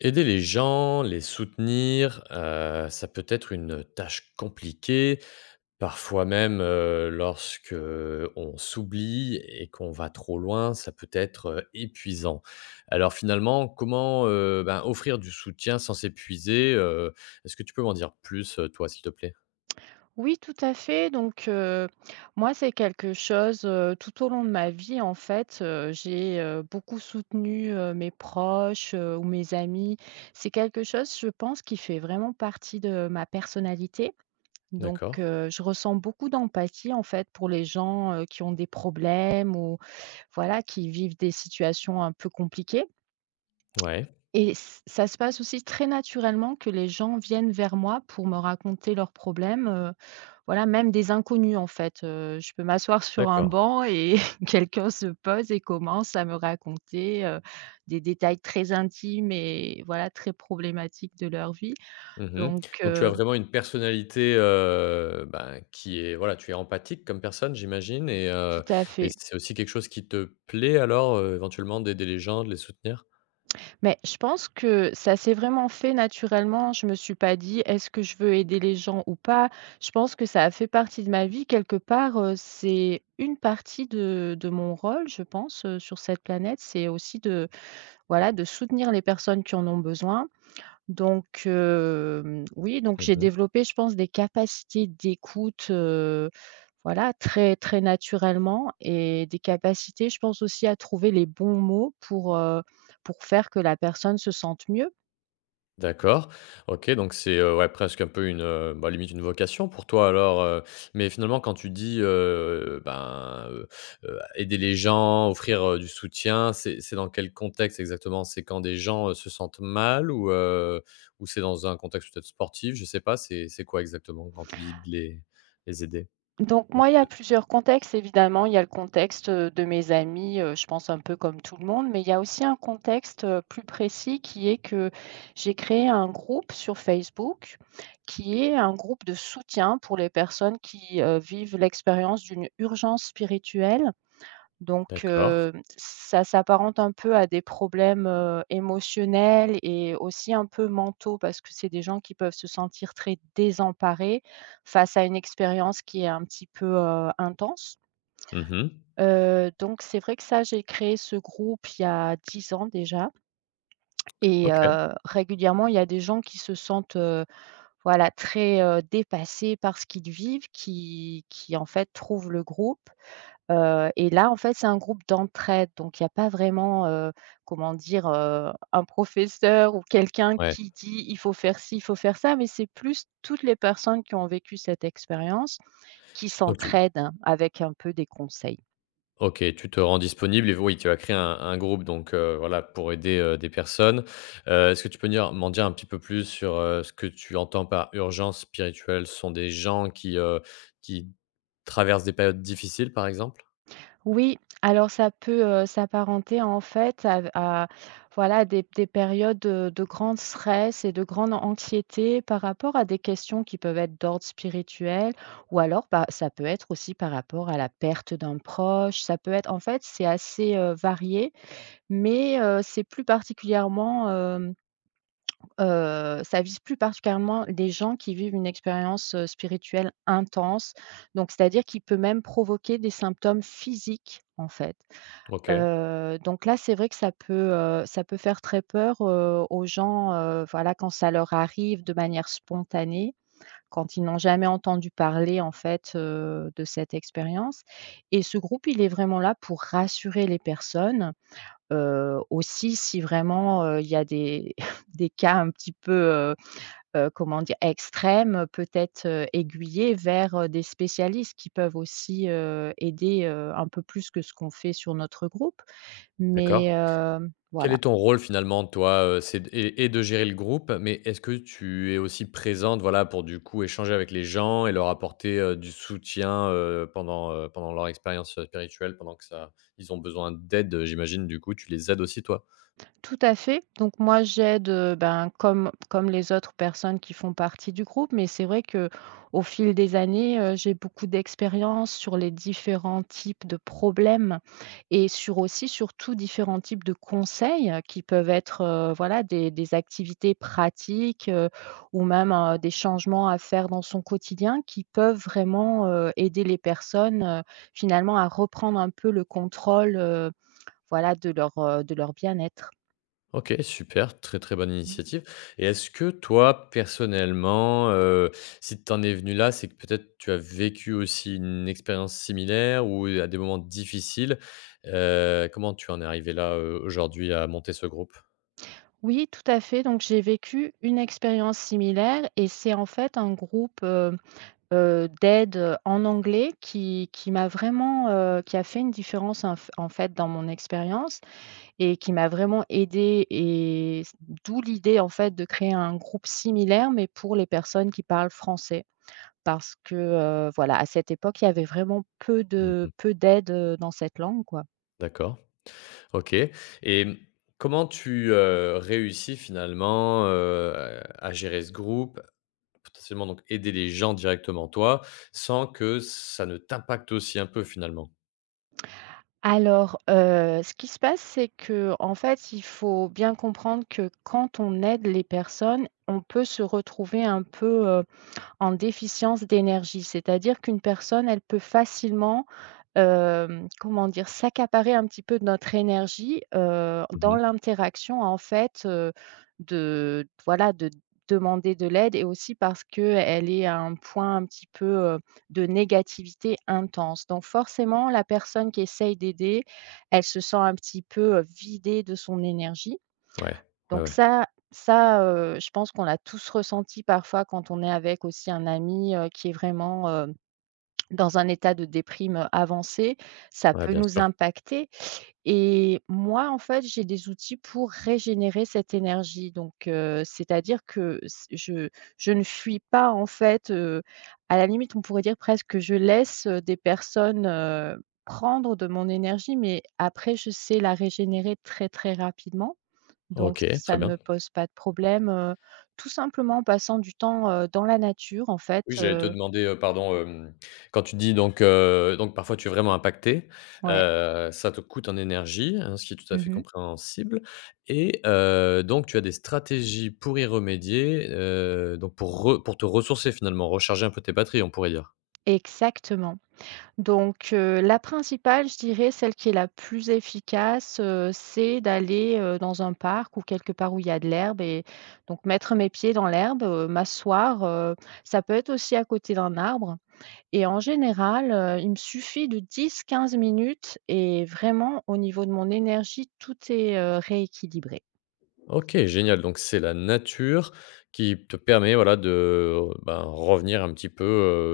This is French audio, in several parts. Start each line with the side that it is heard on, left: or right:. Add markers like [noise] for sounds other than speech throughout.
left: Aider les gens, les soutenir, ça peut être une tâche compliquée, parfois même, lorsque on s'oublie et qu'on va trop loin, ça peut être, épuisant. Alors finalement, comment, offrir du soutien sans s'épuiser? Est-ce que tu peux m'en dire plus, toi, s'il te plaît?
right: Oui, tout à fait. Donc, moi, c'est quelque chose, tout au long de ma vie, en fait, j'ai, beaucoup soutenu, mes proches, ou mes amis. C'est quelque chose, je pense, qui fait vraiment partie de ma personnalité. Donc,
left: D'accord.
right: je ressens beaucoup d'empathie, en fait, pour les gens, qui ont des problèmes ou voilà, qui vivent des situations un peu compliquées
left: Ouais.
right: et ç ça se passe aussi très naturellement que les gens viennent vers moi pour me raconter leurs problèmes, voilà, même des inconnus, en fait, je peux m'asseoir [laughs] sur un
left: D'accord.
right: banc et [laughs] quelqu'un se pose et commence à me raconter, des détails très intimes et voilà, très problématiques de leur vie.
left: Mmh.
right: Donc
left: Donc tu as
right: heu,
left: vraiment une personnalité, qui est voilà, tu es empathique comme personne, j'imagine, et
right: Tout
left: heu
right: à
left: et
right: fait.
left: c'est aussi quelque chose qui te plaît alors, éventuellement d'aider les gens, de les soutenir?
right: Mais je pense que ça s'est vraiment fait naturellement. Je me suis pas dit: «Est-ce que je veux aider les gens ou pas?» Je pense que ça a fait partie de ma vie quelque part, c'est une partie de mon rôle, je pense, sur cette planète, c'est aussi de voilà, de soutenir les personnes qui en ont besoin. Donc, oui, donc j'ai
left: Mmh.
right: développé, je pense, des capacités d'écoute, voilà, très très naturellement et des capacités, je pense aussi à trouver les bons mots pour faire que la personne se sente mieux.
left: D'accord. OK, donc c'est, ouais, presque un peu une, limite une vocation pour toi alors, mais finalement quand tu dis, aider les gens, offrir, du soutien, c'est dans quel contexte exactement? C'est quand des gens, se sentent mal ou c'est dans un contexte peut-être sportif? Je sais pas, c'est quoi exactement quand tu dis de les aider?
right: Donc
left: Donc,
right: moi, il y a
left: c'est-
right: plusieurs contextes, évidemment. Il y a le contexte, de mes amis, je pense un peu comme tout le monde, mais il y a aussi un contexte, plus précis qui est que j'ai créé un groupe sur Facebook, qui est un groupe de soutien pour les personnes qui, vivent l'expérience d'une urgence spirituelle. Donc,
left: D'accord.
right: ça s'apparente un peu à des problèmes, émotionnels et aussi un peu mentaux parce que c'est des gens qui peuvent se sentir très désemparés face à une expérience qui est un petit peu, intense.
left: Mmh.
right: Donc c'est vrai que ça, j'ai créé ce groupe il y a 10 ans déjà et
left: OK,
right: régulièrement, il y a des gens qui se sentent, voilà, très, dépassés par ce qu'ils vivent, qui en fait trouvent le groupe. Et là, en fait, c'est un groupe d'entraide, donc il n'y a pas vraiment, comment dire? Un professeur ou quelqu'un
left: ouais.
right: qui dit: «Il faut faire ci, il faut faire ça», mais c'est plus toutes les personnes qui ont vécu cette expérience qui
left: Donc tu
right: s'entraident avec un peu des conseils.
left: OK, tu te rends disponible et oui, tu vas créer un groupe donc voilà pour aider, des personnes. Est-ce que tu peux dire m'en dire un petit peu plus sur, ce que tu entends par urgence spirituelle? Ce sont des gens qui, qui traversent des périodes difficiles, par exemple?
right: Oui, alors ça peut, s'apparenter en fait à voilà des périodes, de grand stress et de grande anxiété par rapport à des questions qui peuvent être d'ordre spirituel. Ou alors, bah, ça peut être aussi par rapport à la perte d'un proche. Ça peut être en fait, c'est assez, varié, mais, c'est plus particulièrement, ça vise plus particulièrement les gens qui vivent une expérience, spirituelle intense. Donc c'est-à-dire qu'il peut même provoquer des symptômes physiques, en fait.
left: OK,
right: Donc là, c'est vrai que ça peut faire très peur, aux gens, voilà, quand ça leur arrive de manière spontanée, quand ils n'ont jamais entendu parler, en fait, de cette expérience. Et ce groupe, il est vraiment là pour rassurer les personnes, aussi si vraiment, il y a des [laughs] des cas un petit peu, comment dire? Extrêmes, peut-être, aiguiller vers, des spécialistes qui peuvent aussi, aider, un peu plus que ce qu'on fait sur notre groupe.
left: d'accord.
right: Mais
left: Quel est
right: voilà.
left: ton rôle finalement, toi? C'est d et de gérer le groupe, mais est-ce que tu es aussi présente, voilà, pour du coup échanger avec les gens et leur apporter, du soutien, pendant leur expérience, spirituelle, pendant que ça ils ont besoin d'aide, j'imagine, du coup, tu les aides aussi toi?
right: Tout à fait. Donc moi j'aide, ben, comme les autres personnes qui font partie du groupe, mais c'est vrai que au fil des années, j'ai beaucoup d'expérience sur les différents types de problèmes et sur aussi, surtout, différents types de conseils qui peuvent être, voilà, des activités pratiques, ou même, des changements à faire dans son quotidien qui peuvent vraiment, aider les personnes, finalement à reprendre un peu le contrôle, voilà, de leur bien-être.
left: OK, super, très, très bonne initiative, et est-ce que toi, personnellement, si tu en es venu là, c'est que peut-être tu as vécu aussi une expérience similaire ou à des moments difficiles? Comment tu en es arrivé là, aujourd'hui à monter ce groupe?
right: Oui, tout à fait, donc j'ai vécu une expérience similaire et c'est en fait un groupe, d'aide, en anglais qui m'a vraiment, qui a fait une différence en fait dans mon expérience et qui m'a vraiment aidée et s d'où l'idée en fait de créer un groupe similaire, mais pour les personnes qui parlent français. Parce que, voilà, à cette époque, il y avait vraiment peu de
left: Mmh.
right: peu d'aide dans cette langue, quoi.
left: D'accord, OK. Et comment tu, réussis finalement, à gérer ce groupe? Potentiellement donc aider les gens directement toi, sans que ça ne t'impacte aussi un peu finalement?
right: Alors, ce qui se passe, c'est que, en fait, il faut bien comprendre que quand on aide les personnes, on peut se retrouver un peu, en déficience d'énergie. C'est-à-dire qu'une personne, elle peut facilement, comment dire? S'accaparer un petit peu de notre énergie, dans
left: Mmh.
right: l'interaction en fait, de voilà, de demander de l'aide et aussi parce qu'elle est à un point un petit peu, de négativité intense. Donc forcément, la personne qui essaye d'aider, elle se sent un petit peu, vidée de son énergie.
left: Ouais, ouais,
right: Donc
left: ouais.
right: ça, je pense qu'on l'a tous ressenti parfois quand on est avec aussi un ami, qui est vraiment, dans un état de déprime, avancé. Ça
left: Ouais,
right: peut
left: bien
right: nous
left: sûr.
right: impacter et moi, en fait, j'ai des outils pour régénérer cette énergie. Donc c'est-à-dire que s je ne fuis pas, en fait, à la limite, on pourrait dire presque que je laisse, des personnes, prendre de mon énergie mais après je sais la régénérer très, très rapidement. Donc
left: OK,
right: ça
left: très
right: ne
left: bien.
right: me pose pas de problème, tout simplement en passant du temps, dans la nature en fait,
left: Oui, j'allais te demander, pardon, quand tu dis donc parfois tu es vraiment impacté,
right: ouais.
left: ça te coûte en énergie, hein, ce qui est tout à fait
right: Mmh.
left: compréhensible, et donc tu as des stratégies pour y remédier, donc pour te ressourcer finalement, recharger un peu tes batteries, on pourrait dire.
right: Exactement. Donc la principale, je dirais celle qui est la plus efficace, c'est d'aller, dans un parc ou quelque part où il y a de l'herbe et donc mettre mes pieds dans l'herbe, m'asseoir, ça peut être aussi à côté d'un arbre et en général, il me suffit de 10, 15 minutes et vraiment au niveau de mon énergie, tout est, rééquilibré.
left: OK, génial, donc c'est la nature qui te permet, voilà, de, ben, revenir un petit peu,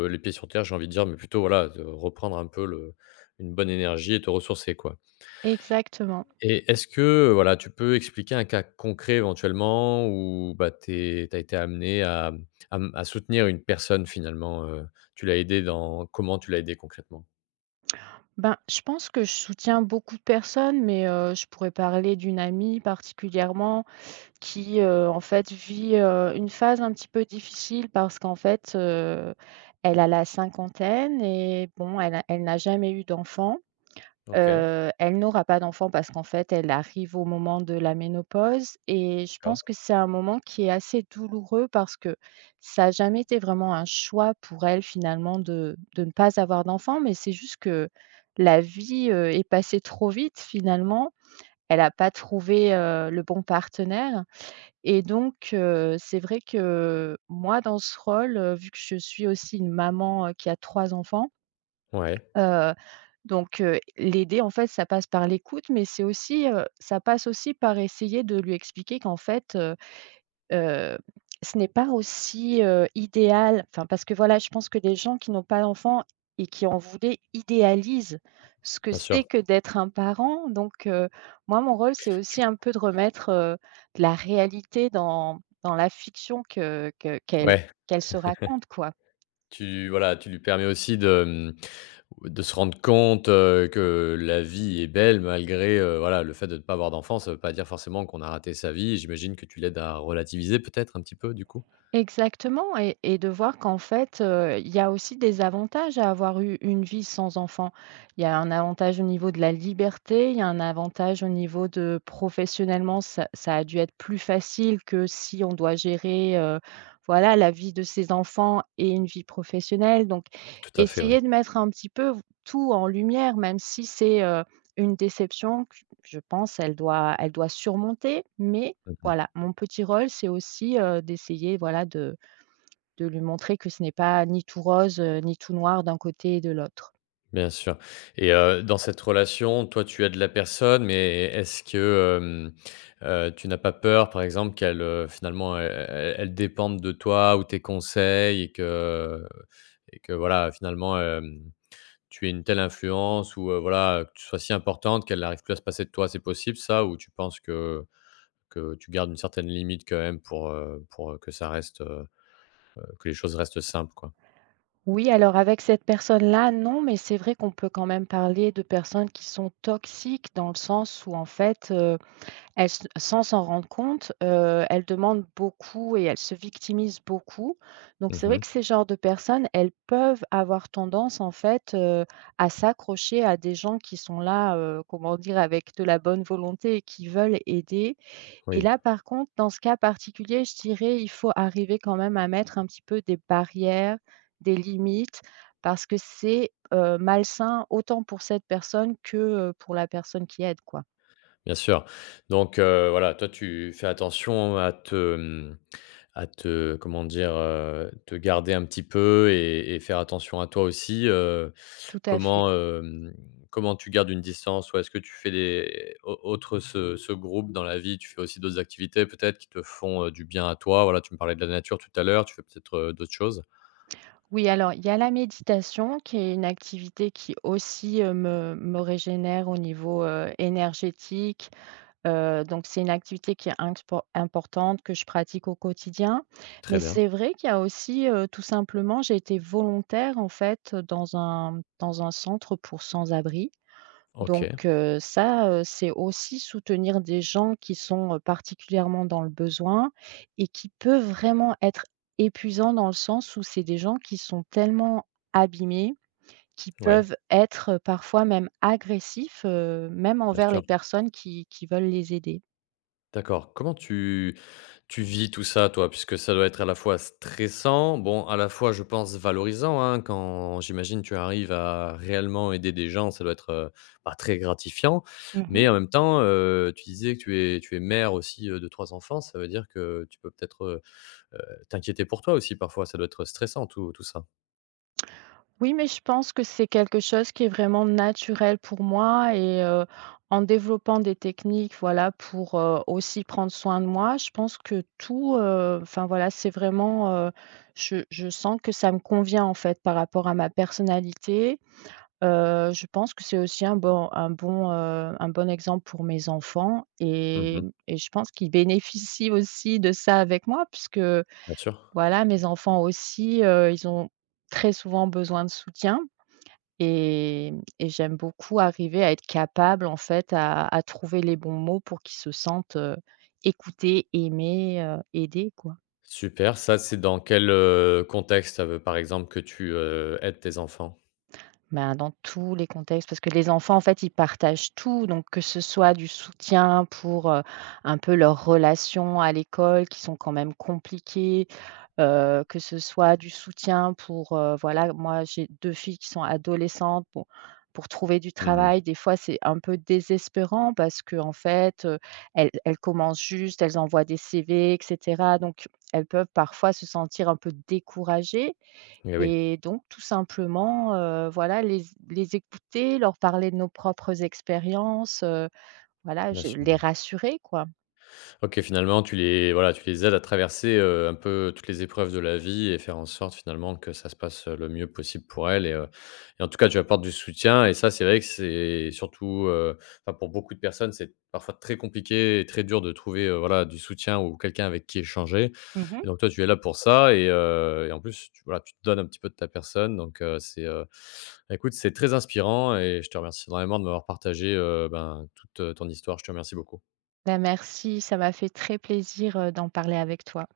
left: les pieds sur terre, j'ai envie de dire, mais plutôt, voilà, de reprendre un peu le une bonne énergie et te ressourcer, quoi.
right: Exactement.
left: Et est-ce que, voilà, tu peux expliquer un cas concret éventuellement où, bah, tu as été amené à, à soutenir une personne finalement, tu l'as aidé dans comment tu l'as aidé concrètement?
right: Ben, je pense que je soutiens beaucoup de personnes, mais je pourrais parler d'une amie particulièrement qui, en fait, vit, une phase un petit peu difficile parce qu'en fait, elle a la cinquantaine et bon, elle n'a jamais eu d'enfant.
left: OK,
right: Elle n'aura pas d'enfant parce qu'en fait, elle arrive au moment de la ménopause et je
left: d'accord.
right: pense que c'est un moment qui est assez douloureux parce que ça n'a jamais été vraiment un choix pour elle finalement de ne pas avoir d'enfant, mais c'est juste que la vie, est passée trop vite finalement. Elle a pas trouvé, le bon partenaire et donc c'est vrai que moi dans ce rôle, vu que je suis aussi une maman, qui a 3 enfants,
left: Ouais,
right: heu donc l'aider en fait, ça passe par l'écoute, mais c'est aussi, ça passe aussi par essayer de lui expliquer qu'en fait, heu, ce n'est pas aussi, idéal enfin parce que voilà, je pense que les gens qui n'ont pas d'enfants et qui en voulaient idéalisent ce que
left: bien
right: c'est
left: sûr.
right: que d'être un parent. Donc moi mon rôle, c'est aussi un peu de remettre, de la réalité dans la fiction que que qu'elle
left: Ouais,
right: qu'elle se raconte, quoi.
left: tu voilà, tu lui permets aussi de, de se rendre compte, que la vie est belle malgré, voilà, le fait de ne pas avoir d'enfant, ça veut pas dire forcément qu'on a raté sa vie. J'imagine que tu l'aides à relativiser peut-être un petit peu du coup?
right: Exactement et de voir qu'en fait, il y a aussi des avantages à avoir eu une vie sans enfant. Il y a un avantage au niveau de la liberté, il y a un avantage au niveau de professionnellement, ça a dû être plus facile que si on doit gérer, voilà, la vie de ses enfants et une vie professionnelle donc
left: Tout à fait, ouais.
right: essayer de mettre un petit peu tout en lumière, même si c'est, une déception que je pense elle doit surmonter mais
left: Mmh.
right: voilà, mon petit rôle, c'est aussi, d'essayer, voilà, de lui montrer que ce n'est pas ni tout rose, ni tout noir d'un côté et de l'autre.
left: Bien sûr. Et dans cette relation, toi, tu aides la personne, mais est-ce que, tu n'as pas peur, par exemple, qu'elle, finalement, elle dépende de toi ou tes conseils, et que voilà, finalement, tu aies une telle influence ou voilà, que tu sois si importante qu'elle arrive plus à se passer de toi, c'est possible ça? Ou tu penses que tu gardes une certaine limite quand même pour, que ça reste, que les choses restent simples, quoi?
right: Oui, alors avec cette personne-là, non, mais c'est vrai qu'on peut quand même parler de personnes qui sont toxiques dans le sens où en fait, Elles s sans s'en rendre compte, elles demandent beaucoup et elles se victimisent beaucoup. Donc c'est vrai
left: Mmh.
right: que ces genres de personnes, elles peuvent avoir tendance en fait, à s'accrocher à des gens qui sont là, comment dire? Avec de la bonne volonté et qui veulent aider. Et
left: Oui.
right: là par contre, dans ce cas particulier, je dirais, il faut arriver quand même à mettre un petit peu des barrières, des limites, parce que c'est, malsain autant pour cette personne que, pour la personne qui aide quoi.
left: Bien sûr. Donc, voilà, toi, tu fais attention à te, comment dire? Te garder un petit peu et faire attention à toi aussi,
right: Tout à fait.
left: comment, comment tu gardes une distance? Ou est-ce que tu fais des au autre ce ce groupe dans la vie, tu fais aussi d'autres activités peut-être qui te font, du bien à toi? Voilà, tu me parlais de la nature tout à l'heure, tu fais peut-être, d'autres choses?
right: Oui, alors il y a la méditation qui est une activité qui aussi me régénère au niveau énergétique. Donc c'est une activité qui est importante que je pratique au quotidien.
left: Très
right: Mais
left: bien.
right: c'est vrai qu'il y a aussi tout simplement, j'ai été volontaire en fait dans un centre pour sans-abri.
left: OK.
right: Donc ça, c'est aussi soutenir des gens qui sont, particulièrement dans le besoin et qui peut vraiment être épuisant dans le sens où c'est des gens qui sont tellement abîmés, qui
left: Ouais,
right: peuvent être, parfois même agressifs, même
left: bien
right: envers les
left: sûr.
right: personnes qui veulent les aider.
left: D'accord. Comment tu vis tout ça, toi? Puisque ça doit être à la fois stressant, bon, à la fois, je pense, valorisant, hein, quand j'imagine tu arrives à réellement aider des gens, ça doit être, bah, très gratifiant.
right: Mmh.
left: Mais en même temps, tu disais que tu es mère aussi, de 3 enfants, ça veut dire que tu peux peut-être, heu, t'inquiéter pour toi aussi parfois, ça doit être stressant tout ça?
right: Oui, mais je pense que c'est quelque chose qui est vraiment naturel pour moi et en développant des techniques, voilà, pour, aussi prendre soin de moi, je pense que tout, enfin, voilà, c'est vraiment, je sens que ça me convient, en fait, par rapport à ma personnalité. Je pense que c'est aussi un bon exemple pour mes enfants et
left: Mmh.
right: je pense qu'ils bénéficient aussi de ça avec moi puisque,
left: Bien sûr.
right: voilà, mes enfants aussi, ils ont très souvent besoin de soutien. Et et j'aime beaucoup arriver à être capable, en fait, à trouver les bons mots pour qu'ils se sentent, écoutés, aimés, aidés, quoi.
left: Super, ça, c'est dans quel, contexte, par exemple, que tu, aides tes enfants?
right: Ben, dans tous les contextes, parce que les enfants, en fait, ils partagent tout, donc que ce soit du soutien pour, un peu leurs relations à l'école qui sont quand même compliquées, que ce soit du soutien pour, voilà, moi j'ai 2 filles qui sont adolescentes, bon, pour trouver du
left: Mmh mh.
right: travail, des fois c'est un peu désespérant parce que en fait, elles commencent juste, elles envoient des CV et cetera, donc elles peuvent parfois se sentir un peu découragées
left: Eh oui,
right: et donc tout simplement, voilà, les écouter, leur parler de nos propres expériences, voilà,
left: bien
right: je
left: sûr.
right: les rassurer, quoi.
left: OK, finalement, tu les voilà, tu les aides à traverser, un peu toutes les épreuves de la vie et faire en sorte finalement que ça se passe, le mieux possible pour elles, et en tout cas, tu apportes du soutien et ça, c'est vrai que c'est surtout, enfin, pour beaucoup de personnes, c'est parfois très compliqué et très dur de trouver, voilà, du soutien ou quelqu'un avec qui échanger
right: Mmh.
left: et donc toi, tu es là pour ça, et en plus, tu voilà, tu te donnes un petit peu de ta personne donc écoute, c'est très inspirant et je te remercie vraiment de m'avoir partagé, toute, ton histoire. Je te remercie beaucoup.
right: Ben, merci, ça m'a fait très plaisir, d'en parler avec toi.